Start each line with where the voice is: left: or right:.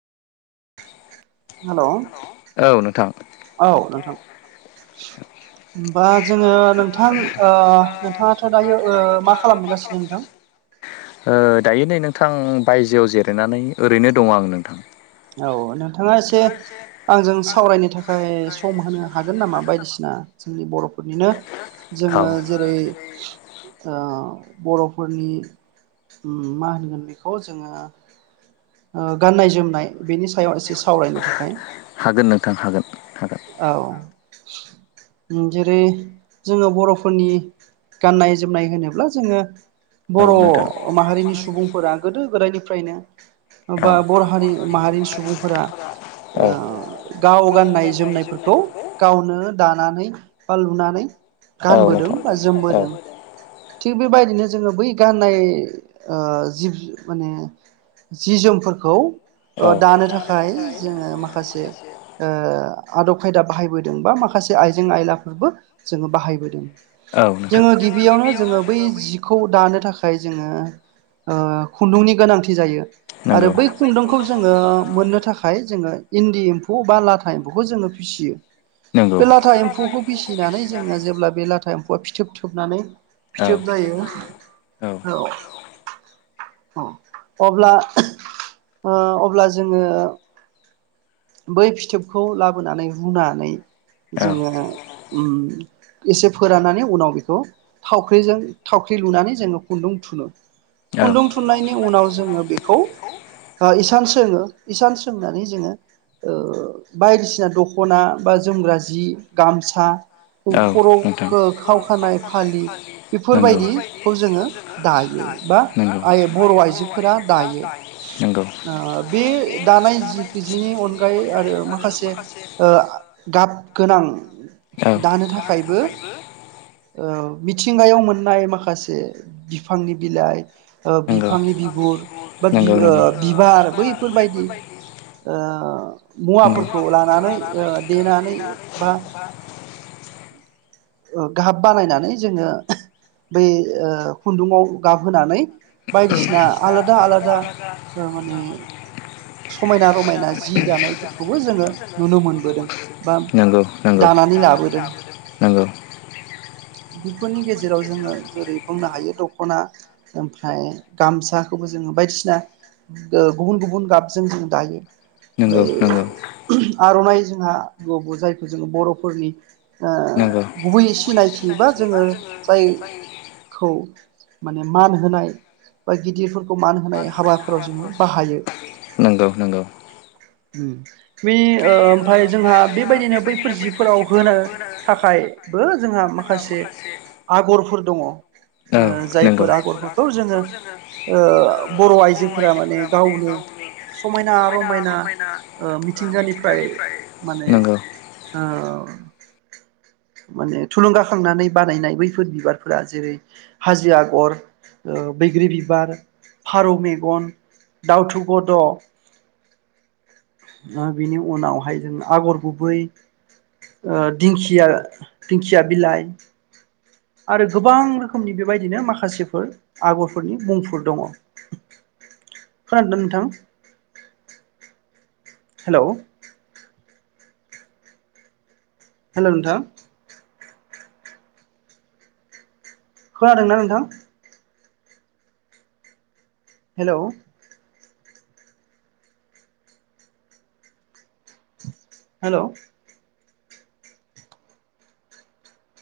right: हेल औ नोंथां। बास। जोङो नोंथां ओ नोंथाङाथ' दायो ओ मा खालामबोगासिनो नोंथां।
left: ओ दायो नै नोंथां बायजोआव जिरायनानै ओरैनो दं आं नोंथां।
right: औ नोंथाङा एसे आंजों। सावरायनो थाखाय सम होनो हागोन नामा बायदिसिना जोंनि बर'फोरनिनो
left: औ
right: जोङो जेरै ओ बर'फोरनि मा होनगोन बेखौ जोङो ओ गाननाय जोमनाय बेनि सायाव एसे सावरायनो थाखाय
left: हागोन नोंथां हागोन हागोन
right: औ। जेरै जोङो बर'फोरनि गाननाय जोमनाय होनोब्ला जोङो।
left: औ
right: बर'
left: नोंथां
right: माहारिनि सुबुंफोरा गोदो गोदायनिफ्रायनो
left: औ
right: बा बर हारि माहारिनि सुबुंफोरा
left: औ
right: ओ गाव गाननाय जोमनायफोर खौ गावनो दानानै बा लुनानै
left: औ
right: गानबोदों
left: नोंथां
right: बा
left: औ
right: जोमबोदों थिग बेबायदिनो जोङो बै गाननाय जिब माने जि जोमफोरखौ।
left: औ
right: अ दानो थाखाय जोङो माखासे ओ आदब खायदा बाहायबोदों बा माखासे आइजें आयलाफोरबो जोङो बाहायबोदों।
left: औ नोंथां
right: जोङो गिबियावनो जोङो बै जिखौ दानो थाखा जाय जोङो खुन्दुंनि गोनांथि जायो। आरो बै खुन्दुंखौ जोङो मोननो थाखाय जोङो। इन्दि एम्फौ बा लाथा एम्फौखौ जोङो फिसियो।
left: नंगौ
right: बे लाथा एम्फौखौ फिसिनानै जोङो जेब्ला बे लाथा एम्फौआ फिथोब थोबनानै
left: औ
right: फिथोब जायो औ औ अब्ला ओ अब्ला जोङो बै फिथोबखौ लाबोनानै रुनानै
left: औ
right: जोङो उम एसे फोराननानै उनाव बेखौ थावख्रिजों थाव ख्रि लुनानै जोङो खुन्दुं थुनो
left: औ
right: खुन्दुं थुन्नायनि उनाव जोङो बे खौ इसान सोङो इसान सोंनानै जोङो बायदिसिना दख'ना बा जोमग्रा जि गाम सा
left: औ नोंथां
right: खर'खो खावखानाय फालि
left: नंगौ
right: बेफोरबायदि खौ जोङो दायो बा आ बर' आइजोफोरा दयो
left: नंगौ
right: ओ बे दानाय जि जिनि अनगायै आरो माखासे ओ गाब गोनां
left: औ
right: दानो थाखायबो मिथिंगायाव मोन नाय माखासे बिफांनि बिलाइ ओ
left: नंगौ
right: बिफांनि बिगुर बा बि
left: नंगौ नंगौ
right: बिबार बैफोरबायदि ओ मुवाफोरखौ लानानै ओ देनानै बा [unintelligible] [inaudible] गाब बानायनानै जोङो बै ओ खुन्दुंङाव गाब होनानै बायदिसिना आलादा
left: आलादा आलादा
right: ओ माने समायना रमायना
left: धर्मखौ
right: जि दानायफोरखौबो जोङो नुनो मोनबोदों बा
left: [unintelligible] नगौ-नगौ।
right: दानानै लाबोदों
left: [unintelligible] नंगौ।
right: बेफोरनि गेजेराव जोङो जेरै बुंनो हायो दख'ना ओमफ्राय गामसा खौबो जोङो बायदिसिना गुबुन गुबुन गाबजों जों दायो।
left: नंगौ
right: ओमफ्राय
left: नंगौ
right: आर'नाइ जोंहा [unintelligible] जायखौ जोङो बर'फोरनि
left: नंगौ
right: गुबै सिनायथि बा जोङो जाय खौ माने मान होनाय बा गिदिरफो मान होनाय हाबाफोराव जोङो बाहायो।
left: नंगौ नंगौ
right: बेनि ओमफफ्राय जोंहा बेबायदिनो बैफोर जिफोराव होनो थाखायबो जोंहा
left: जोंहा माखासे
right: आगरफोर दङ जायफोर आगरफोरखौ जोङो ओ बर' आइजोफोरा माने गावनो समायना रमायना ओ मिथिंगानिफ्राय माने
left: नंगौ
right: आ माने थुलुंगाखांनानै बानायनाय बैफोर बिबारफोरा जेरै हाजो आगर बैग्रि बिबार फारौ मेगन दाउथु गद' बेनि उनावहाय जों आगर गुबै दिंखिया दिंखिया बिलाइ आरो गोबां रोखोमनि बेबायदिनो माखासेफोर आगरफोरनि बुंफोर दङ खोनादों नोंथां? हेल'। हेल' नोंथां खोनादोंना नोंथां? हेल'। हेल'।